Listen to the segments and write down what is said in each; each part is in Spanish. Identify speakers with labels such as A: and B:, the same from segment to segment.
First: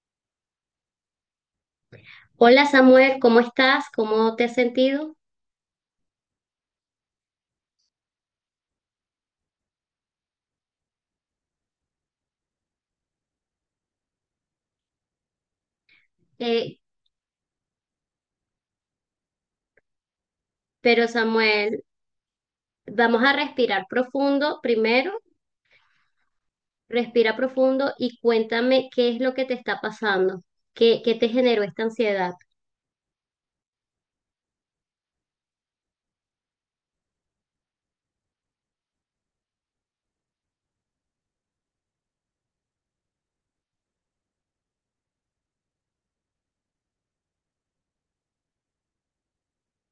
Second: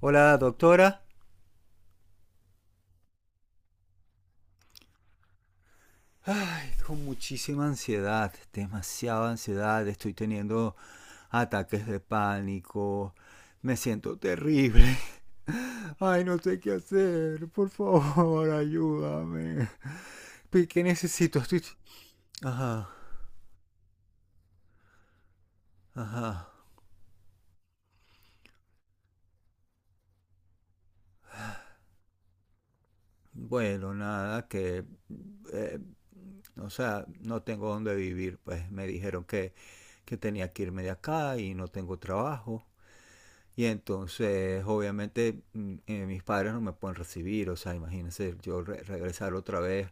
A: Hola, doctora.
B: Hola Samuel, ¿cómo estás? ¿Cómo te has sentido?
A: Ay, con muchísima ansiedad, demasiada ansiedad. Estoy teniendo ataques de pánico. Me siento terrible. Ay, no sé qué
B: Eh,
A: hacer. Por favor, ayúdame. ¿Qué
B: pero
A: necesito? Estoy...
B: Samuel,
A: Ajá,
B: vamos a respirar profundo primero,
A: ajá.
B: respira profundo y cuéntame qué es lo que te está pasando, qué te generó esta ansiedad.
A: Bueno, nada, que eh, o sea, no tengo dónde vivir. Pues me dijeron que tenía que irme de acá y no tengo trabajo. Y entonces, obviamente, mis padres no me pueden recibir, o sea, imagínense yo regresar otra vez,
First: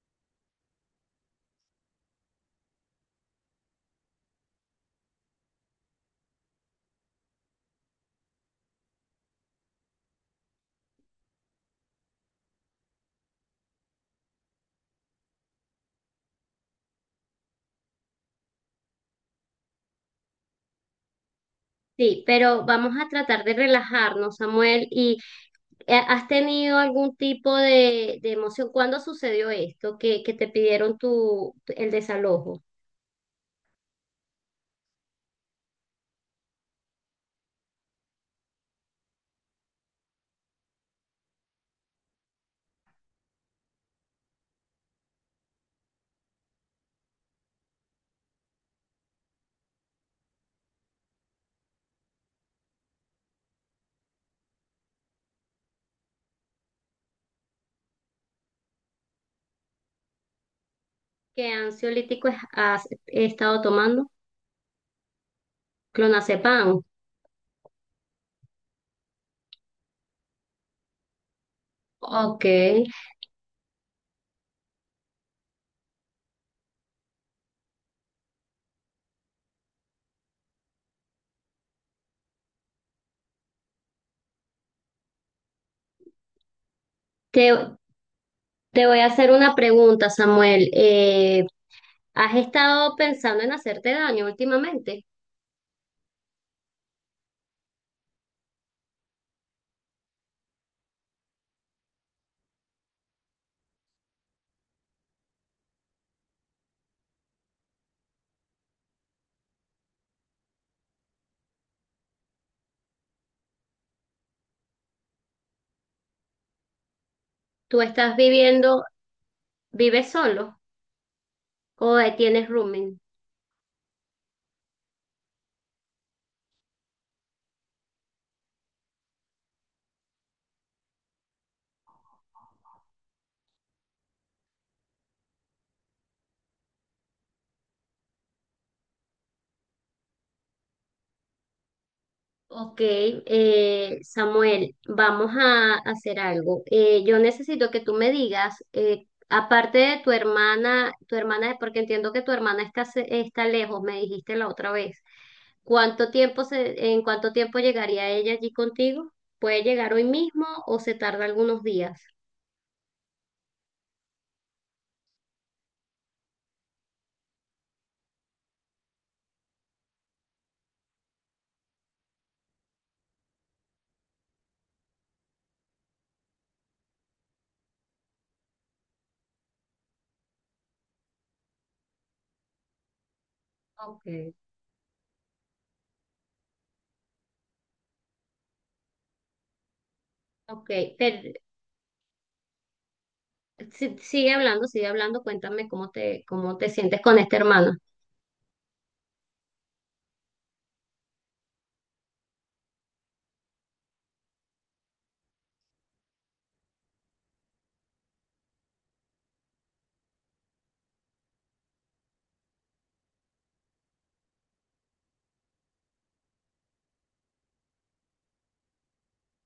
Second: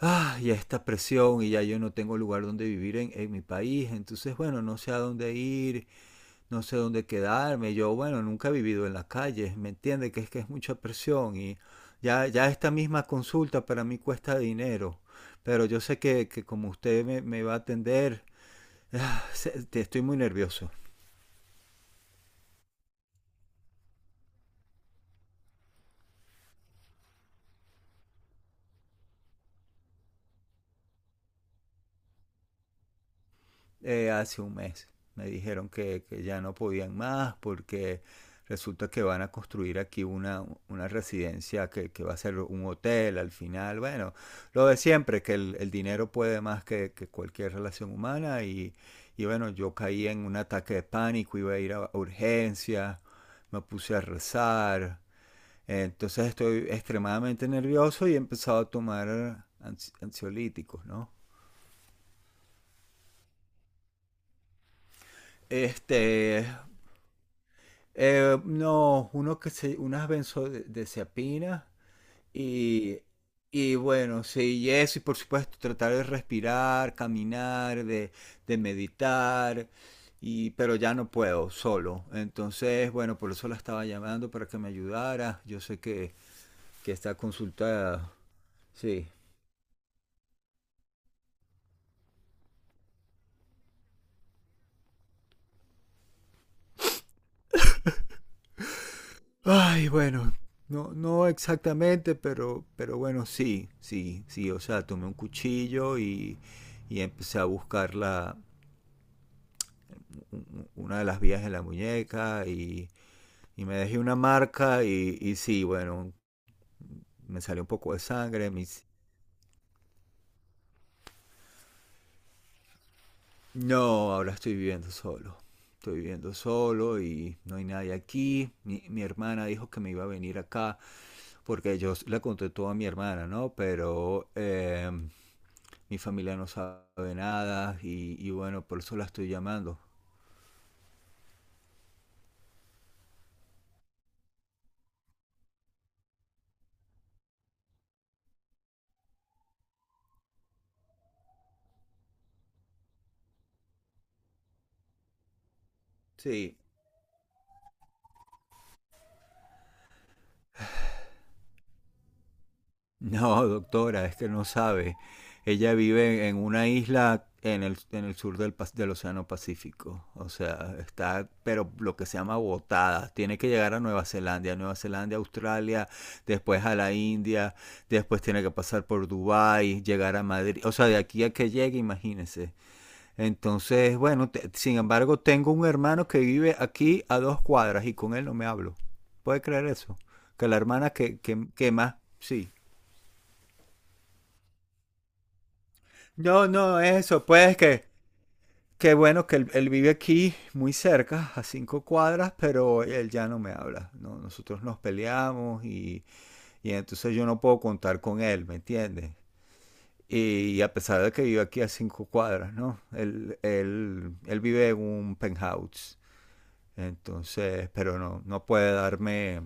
A: ah, y esta presión, y ya yo no tengo lugar donde vivir en mi país, entonces, bueno, no sé a dónde ir, no sé dónde quedarme, yo, bueno, nunca he vivido en la calle, ¿me entiende? Que es mucha presión y ya esta misma consulta para mí cuesta dinero, pero yo sé que como usted me va a atender, estoy muy nervioso.
B: Sí, pero vamos a tratar de relajarnos, Samuel, y ¿has tenido algún tipo de emoción? ¿Cuándo sucedió esto? Que te pidieron tu, el desalojo.
A: Eh, hace un mes. Me dijeron que ya no podían más porque resulta que van a construir aquí una residencia que va a ser un hotel al final. Bueno, lo de siempre, que el dinero puede más que cualquier relación humana y bueno, yo caí en un ataque de pánico, iba a ir a urgencias, me puse a rezar. Entonces estoy extremadamente nervioso y he empezado a tomar ansiolíticos, ¿no?
B: ¿Qué ansiolítico has estado tomando?
A: Este,
B: Clonazepam.
A: eh, no, uno que se, unas benzodiazepinas
B: Ok.
A: y, y bueno, sí, y eso, y por supuesto, tratar de respirar, caminar, de meditar, y, pero ya no puedo solo. Entonces, bueno, por eso la estaba llamando para que me ayudara. Yo sé que está
B: ¿Te,
A: consultada,
B: Te voy a
A: sí.
B: hacer una pregunta, Samuel. ¿Has estado pensando en hacerte daño últimamente?
A: Ay, bueno, no, no exactamente, pero bueno, sí, sí, sí, o sea, tomé un cuchillo y empecé a buscar la una de las vías en la muñeca y me dejé una marca y sí, bueno, me salió un
B: ¿Tú
A: poco de
B: estás
A: sangre.
B: viviendo,
A: Mis...
B: ¿Vives solo o tienes rooming?
A: No, ahora estoy viviendo solo. Estoy viviendo solo y no hay nadie aquí. Mi hermana dijo que me iba a venir acá porque yo la conté todo a mi hermana, ¿no? Pero mi familia no sabe nada y, y bueno, por eso la estoy llamando.
B: Ok, Samuel, vamos a hacer algo. Yo necesito que tú me digas, aparte de tu hermana, porque entiendo que tu hermana está lejos, me dijiste la otra vez.
A: Sí,
B: ¿En cuánto tiempo llegaría ella allí contigo? ¿Puede llegar hoy mismo o se tarda algunos días?
A: no, doctora, es que no sabe. Ella vive en una isla en el sur del, del Océano Pacífico. O sea, está, pero lo que se llama botada. Tiene que llegar a Nueva Zelanda, Nueva Zelanda, Australia, después a la India, después tiene que pasar por Dubái, llegar a Madrid. O sea, de aquí a que llegue, imagínese. Entonces, bueno,
B: Ok,
A: sin embargo, tengo un hermano que vive aquí a dos cuadras y con él no me hablo. ¿Puede creer eso? Que la
B: ok,
A: hermana
B: pero
A: que más, sí.
B: sigue hablando, sigue hablando. Cuéntame
A: No,
B: cómo te
A: no,
B: sientes con
A: eso,
B: este
A: pues
B: hermano.
A: que bueno que él vive aquí muy cerca, a cinco cuadras, pero él ya no me habla, ¿no? Nosotros nos peleamos y entonces yo no puedo contar con él, ¿me entiendes? Y, a pesar de que vive aquí a cinco cuadras, ¿no? Él vive en un penthouse, entonces, pero no, no puede darme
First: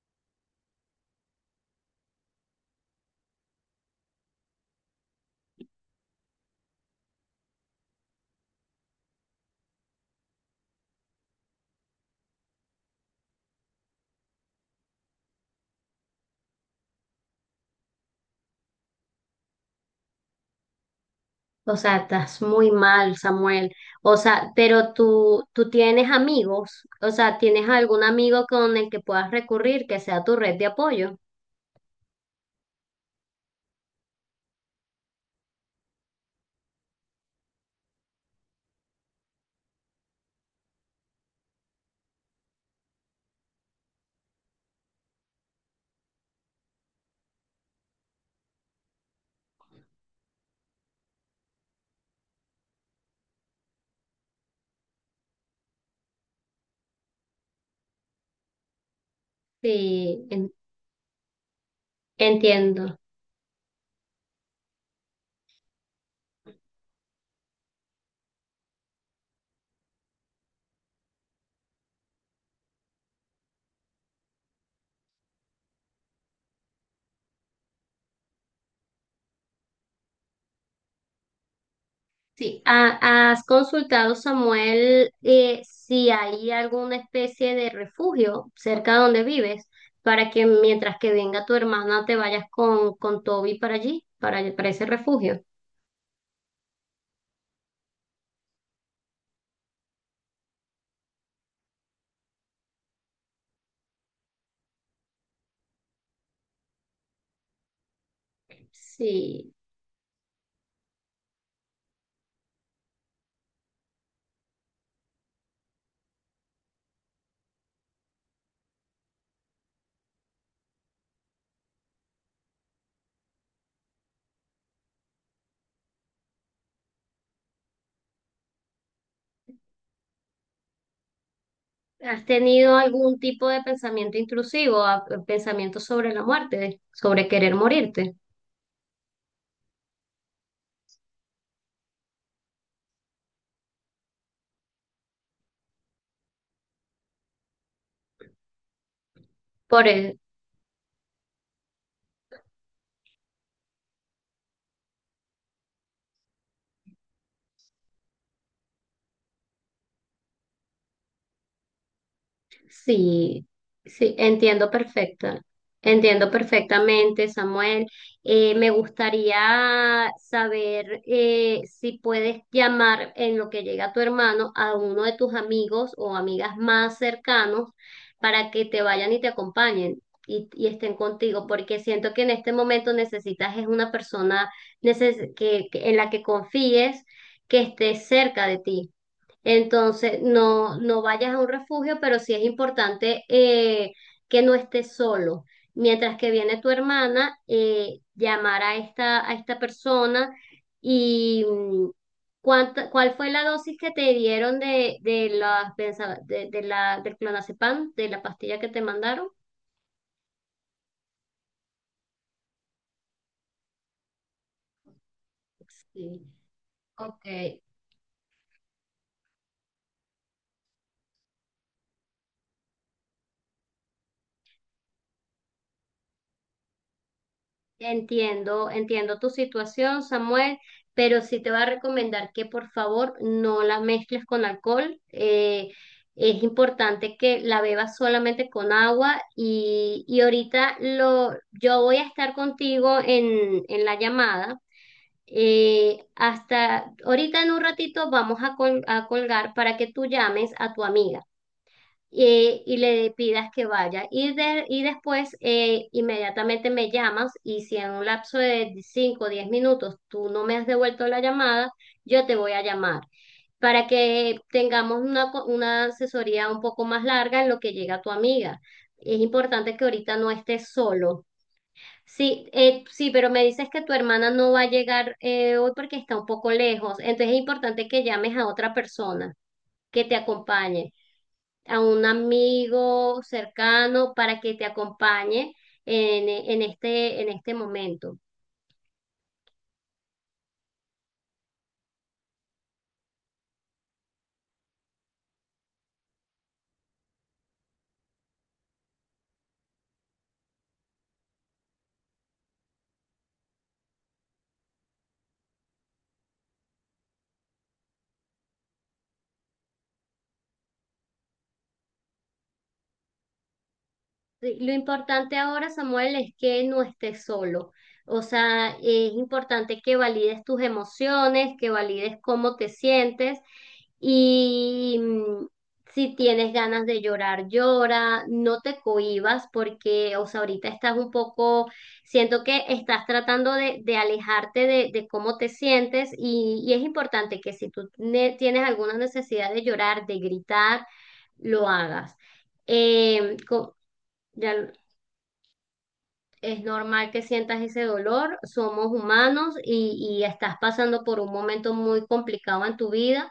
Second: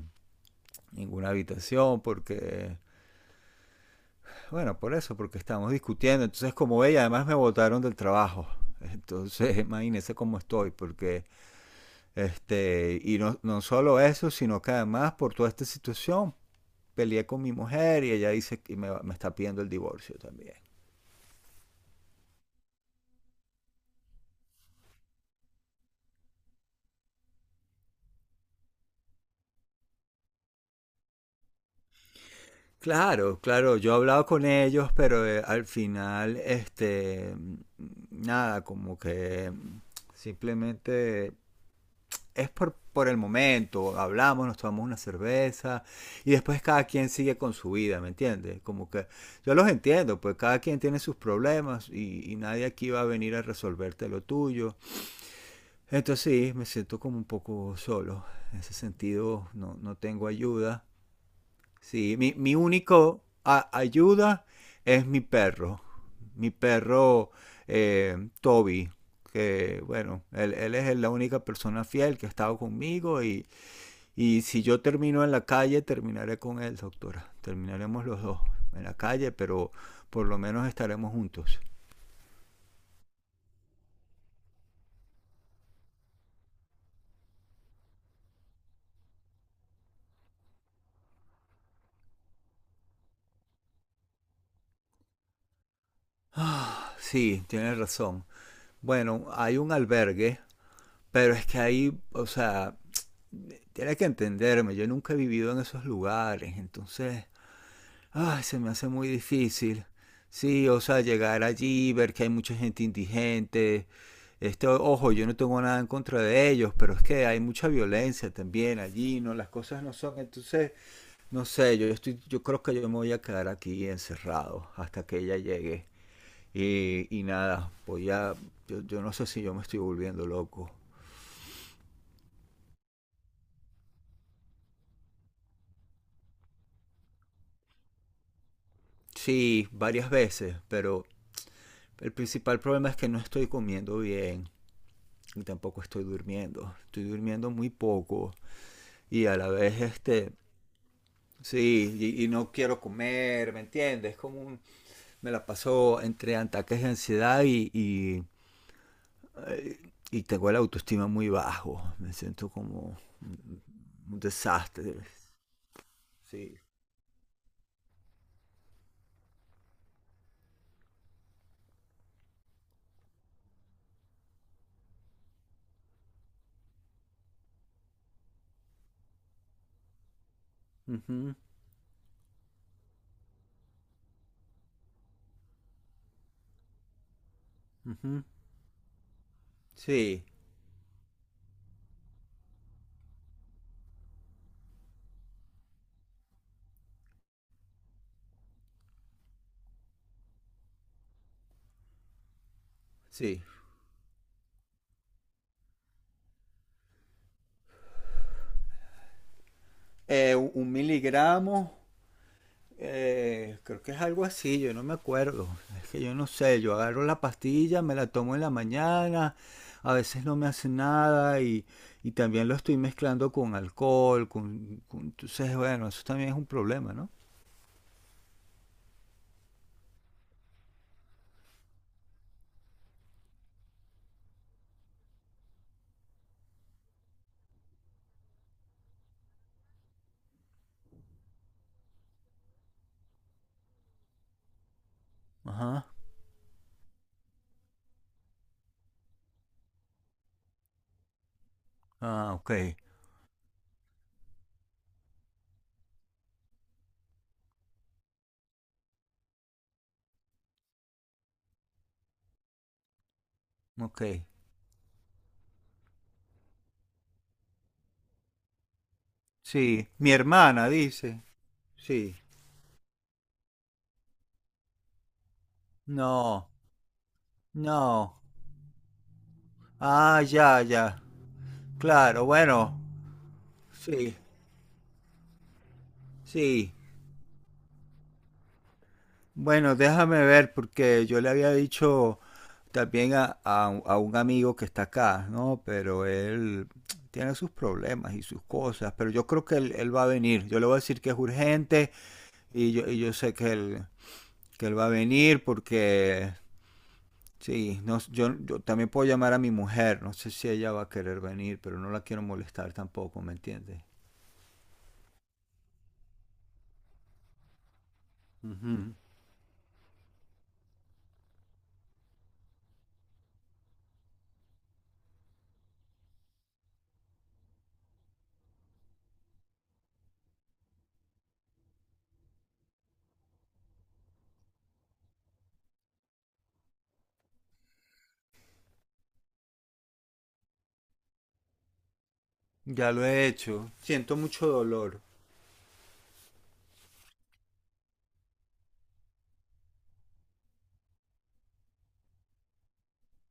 A: ninguna habitación porque bueno, por eso, porque estamos discutiendo. Entonces, como ella, además me votaron del trabajo. Entonces, imagínense cómo estoy, porque, este, y no, no solo eso, sino que además por toda esta situación peleé con mi mujer y ella dice que me está pidiendo el divorcio también.
B: O sea, estás muy mal, Samuel. O sea, pero tú tienes amigos. O sea, ¿tienes algún amigo con el que puedas recurrir que sea tu red de apoyo?
A: Claro, claro, yo he hablado con ellos, pero al final, este, nada, como que simplemente es por el momento, hablamos, nos tomamos una cerveza y después cada quien sigue con su vida, ¿me entiendes? Como que yo los entiendo, pues cada quien tiene sus problemas y nadie aquí va a venir a resolverte lo tuyo. Entonces sí, me siento como un poco solo, en ese sentido no, no
B: Sí,
A: tengo
B: en-
A: ayuda. Sí, mi
B: Entiendo.
A: único ayuda es mi perro Toby, que bueno, él es la única persona fiel que ha estado conmigo y si yo termino en la calle, terminaré con él, doctora. Terminaremos los dos en la calle, pero por lo menos estaremos juntos.
B: Sí, ¿has consultado, Samuel, si hay alguna especie de refugio cerca donde vives para que mientras que venga tu hermana te vayas con Toby para allí, para ese refugio?
A: Sí, tienes razón. Bueno, hay un albergue, pero es que ahí, o sea, tienes que entenderme, yo nunca he vivido en esos lugares, entonces ay, se me hace muy
B: Sí,
A: difícil. Sí, o sea, llegar allí, ver que hay mucha gente indigente. Este, ojo, yo no tengo nada en contra de ellos, pero es que hay mucha violencia también allí, ¿no? Las cosas no son. Entonces, no sé, yo estoy, yo creo que yo me voy a quedar aquí encerrado hasta que ella llegue. Y nada, voy a. Yo no sé si yo me estoy volviendo loco.
B: ¿has tenido algún tipo de pensamiento intrusivo, pensamiento sobre la muerte, sobre querer morirte?
A: Sí, varias veces, pero el principal problema es que no estoy comiendo bien. Y tampoco estoy durmiendo. Estoy durmiendo muy poco y a la vez
B: Por, e,
A: este, sí, y no quiero comer, ¿me entiendes? Me la paso entre ataques de ansiedad y tengo la autoestima muy bajo. Me siento como
B: Sí, sí,
A: un desastre.
B: entiendo
A: Sí.
B: perfectamente, Samuel. Me gustaría saber si puedes llamar en lo que llega tu hermano a uno de tus amigos o amigas más cercanos para que te vayan y te acompañen y estén
A: Ujú,
B: contigo, porque siento que en este momento necesitas es una persona que, en la que confíes, que esté
A: ujú.
B: cerca de ti. Entonces,
A: Sí,
B: no, no vayas a un refugio, pero sí es importante que no estés solo. Mientras que viene tu hermana, llamar a esta persona y ¿cuál fue
A: sí.
B: la dosis que te dieron las de la, del clonazepam, de la pastilla que te mandaron?
A: 1 mg. Creo que es algo así, yo no me acuerdo. Es que yo
B: Sí,
A: no sé, yo agarro la
B: ok.
A: pastilla, me la tomo en la mañana, a veces no me hace nada y, y también lo estoy mezclando con alcohol, entonces bueno, eso también es un problema, ¿no?
B: Entiendo, entiendo tu situación, Samuel, pero sí te voy a recomendar que por favor no la mezcles con alcohol. Es importante que la bebas solamente con agua y ahorita lo, yo voy a estar contigo en la llamada.
A: Ajá.
B: Hasta ahorita en un ratito vamos a colgar para que tú llames a tu amiga
A: Ah, ok,
B: y le pidas que vaya. Y después inmediatamente me llamas y si en un lapso de 5 o 10 minutos tú no me has devuelto la llamada, yo te voy a llamar para
A: ok.
B: que tengamos una asesoría un poco más larga en lo que llega tu amiga. Es importante que
A: Sí, mi
B: ahorita no
A: hermana
B: estés
A: dice,
B: solo.
A: sí.
B: Sí, sí, pero me dices que tu hermana no va a llegar hoy porque está un
A: No,
B: poco lejos. Entonces es importante que
A: no.
B: llames a otra persona que te
A: Ah, ya,
B: acompañe,
A: ya.
B: a un
A: Claro, bueno.
B: amigo cercano
A: Sí,
B: para que te acompañe
A: sí.
B: en este momento.
A: Bueno, déjame ver, porque yo le había dicho también a un amigo que está acá, ¿no? Pero él tiene sus problemas y sus cosas, pero yo creo que él va a venir. Yo le voy a decir que es urgente y yo sé que él va a venir porque, sí, no, yo, yo también puedo llamar a mi mujer, no sé si ella va a querer venir, pero no la quiero molestar tampoco, ¿me entiendes?
B: Sí, lo importante ahora, Samuel, es que no estés solo. O sea,
A: Ujú.
B: es importante que valides tus emociones, que valides cómo te sientes y si tienes ganas de llorar, llora, no te cohibas porque, o sea, ahorita estás un poco, siento que estás tratando de alejarte de cómo te sientes y es importante que si tú tienes alguna necesidad de llorar, de gritar, lo hagas.
A: Ya lo he
B: Em,
A: hecho.
B: co-
A: Siento mucho
B: ya
A: dolor.
B: es normal que sientas ese dolor, somos humanos y estás pasando por un momento muy complicado en tu vida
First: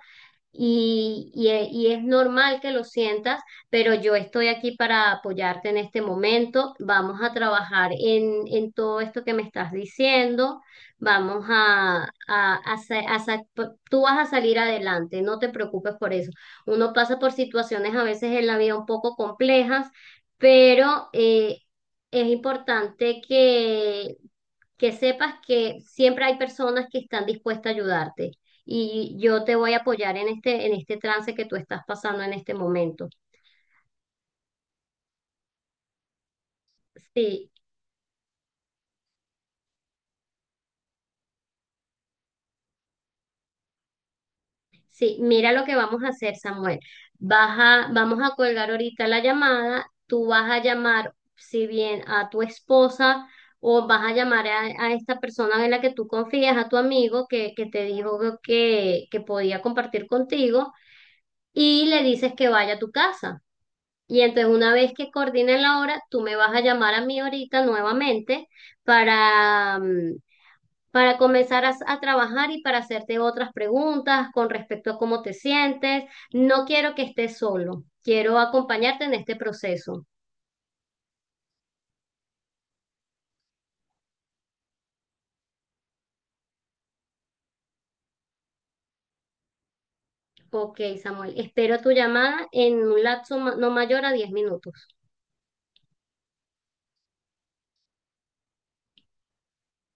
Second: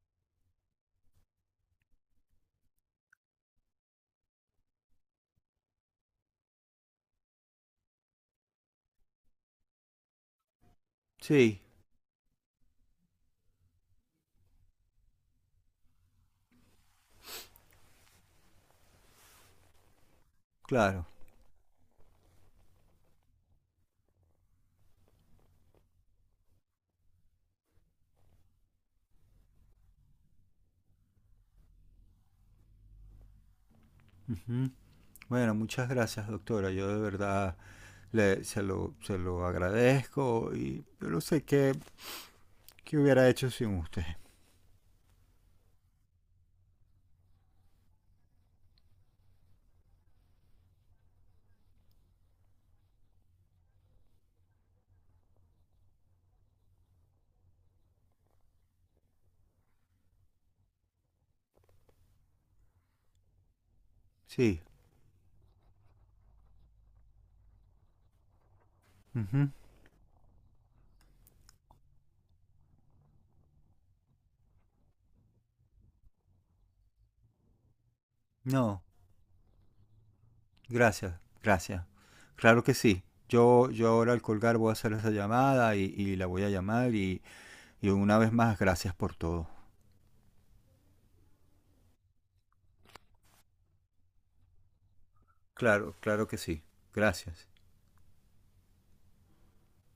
B: y, y es normal que lo sientas, pero yo estoy aquí para apoyarte en este momento. Vamos a trabajar en todo esto que me estás diciendo. Vamos
A: Sí,
B: a sa- Tú vas a salir adelante, no te preocupes por eso. Uno pasa por situaciones a veces en la vida un poco complejas,
A: claro.
B: pero es importante que sepas que siempre hay personas que están dispuestas a ayudarte y yo te voy a apoyar en este trance que tú estás pasando en este momento.
A: Bueno, muchas gracias, doctora. Yo de
B: Sí,
A: verdad le, se lo agradezco y yo no sé qué, qué hubiera hecho sin usted.
B: sí, mira lo que vamos a hacer, Samuel. Vamos a colgar ahorita la llamada, tú vas a llamar, si bien a tu esposa o vas a llamar a esta persona en la que tú confías, a tu amigo que te dijo que podía compartir contigo y le dices que vaya a tu casa. Y entonces
A: Sí.
B: una vez que coordinen la hora, tú me vas a llamar a mí ahorita nuevamente
A: Ujú.
B: para, mm, para comenzar a, trabajar y para hacerte otras preguntas con respecto a cómo te sientes. No quiero que estés solo, quiero
A: No,
B: acompañarte en este proceso.
A: gracias, gracias. Claro que sí. Yo ahora al colgar voy a hacer esa llamada y la voy a llamar y una vez más, gracias por todo.
B: Ok, Samuel, espero tu llamada en un lapso no mayor a 10 minutos.
A: Claro, claro que sí. Gracias.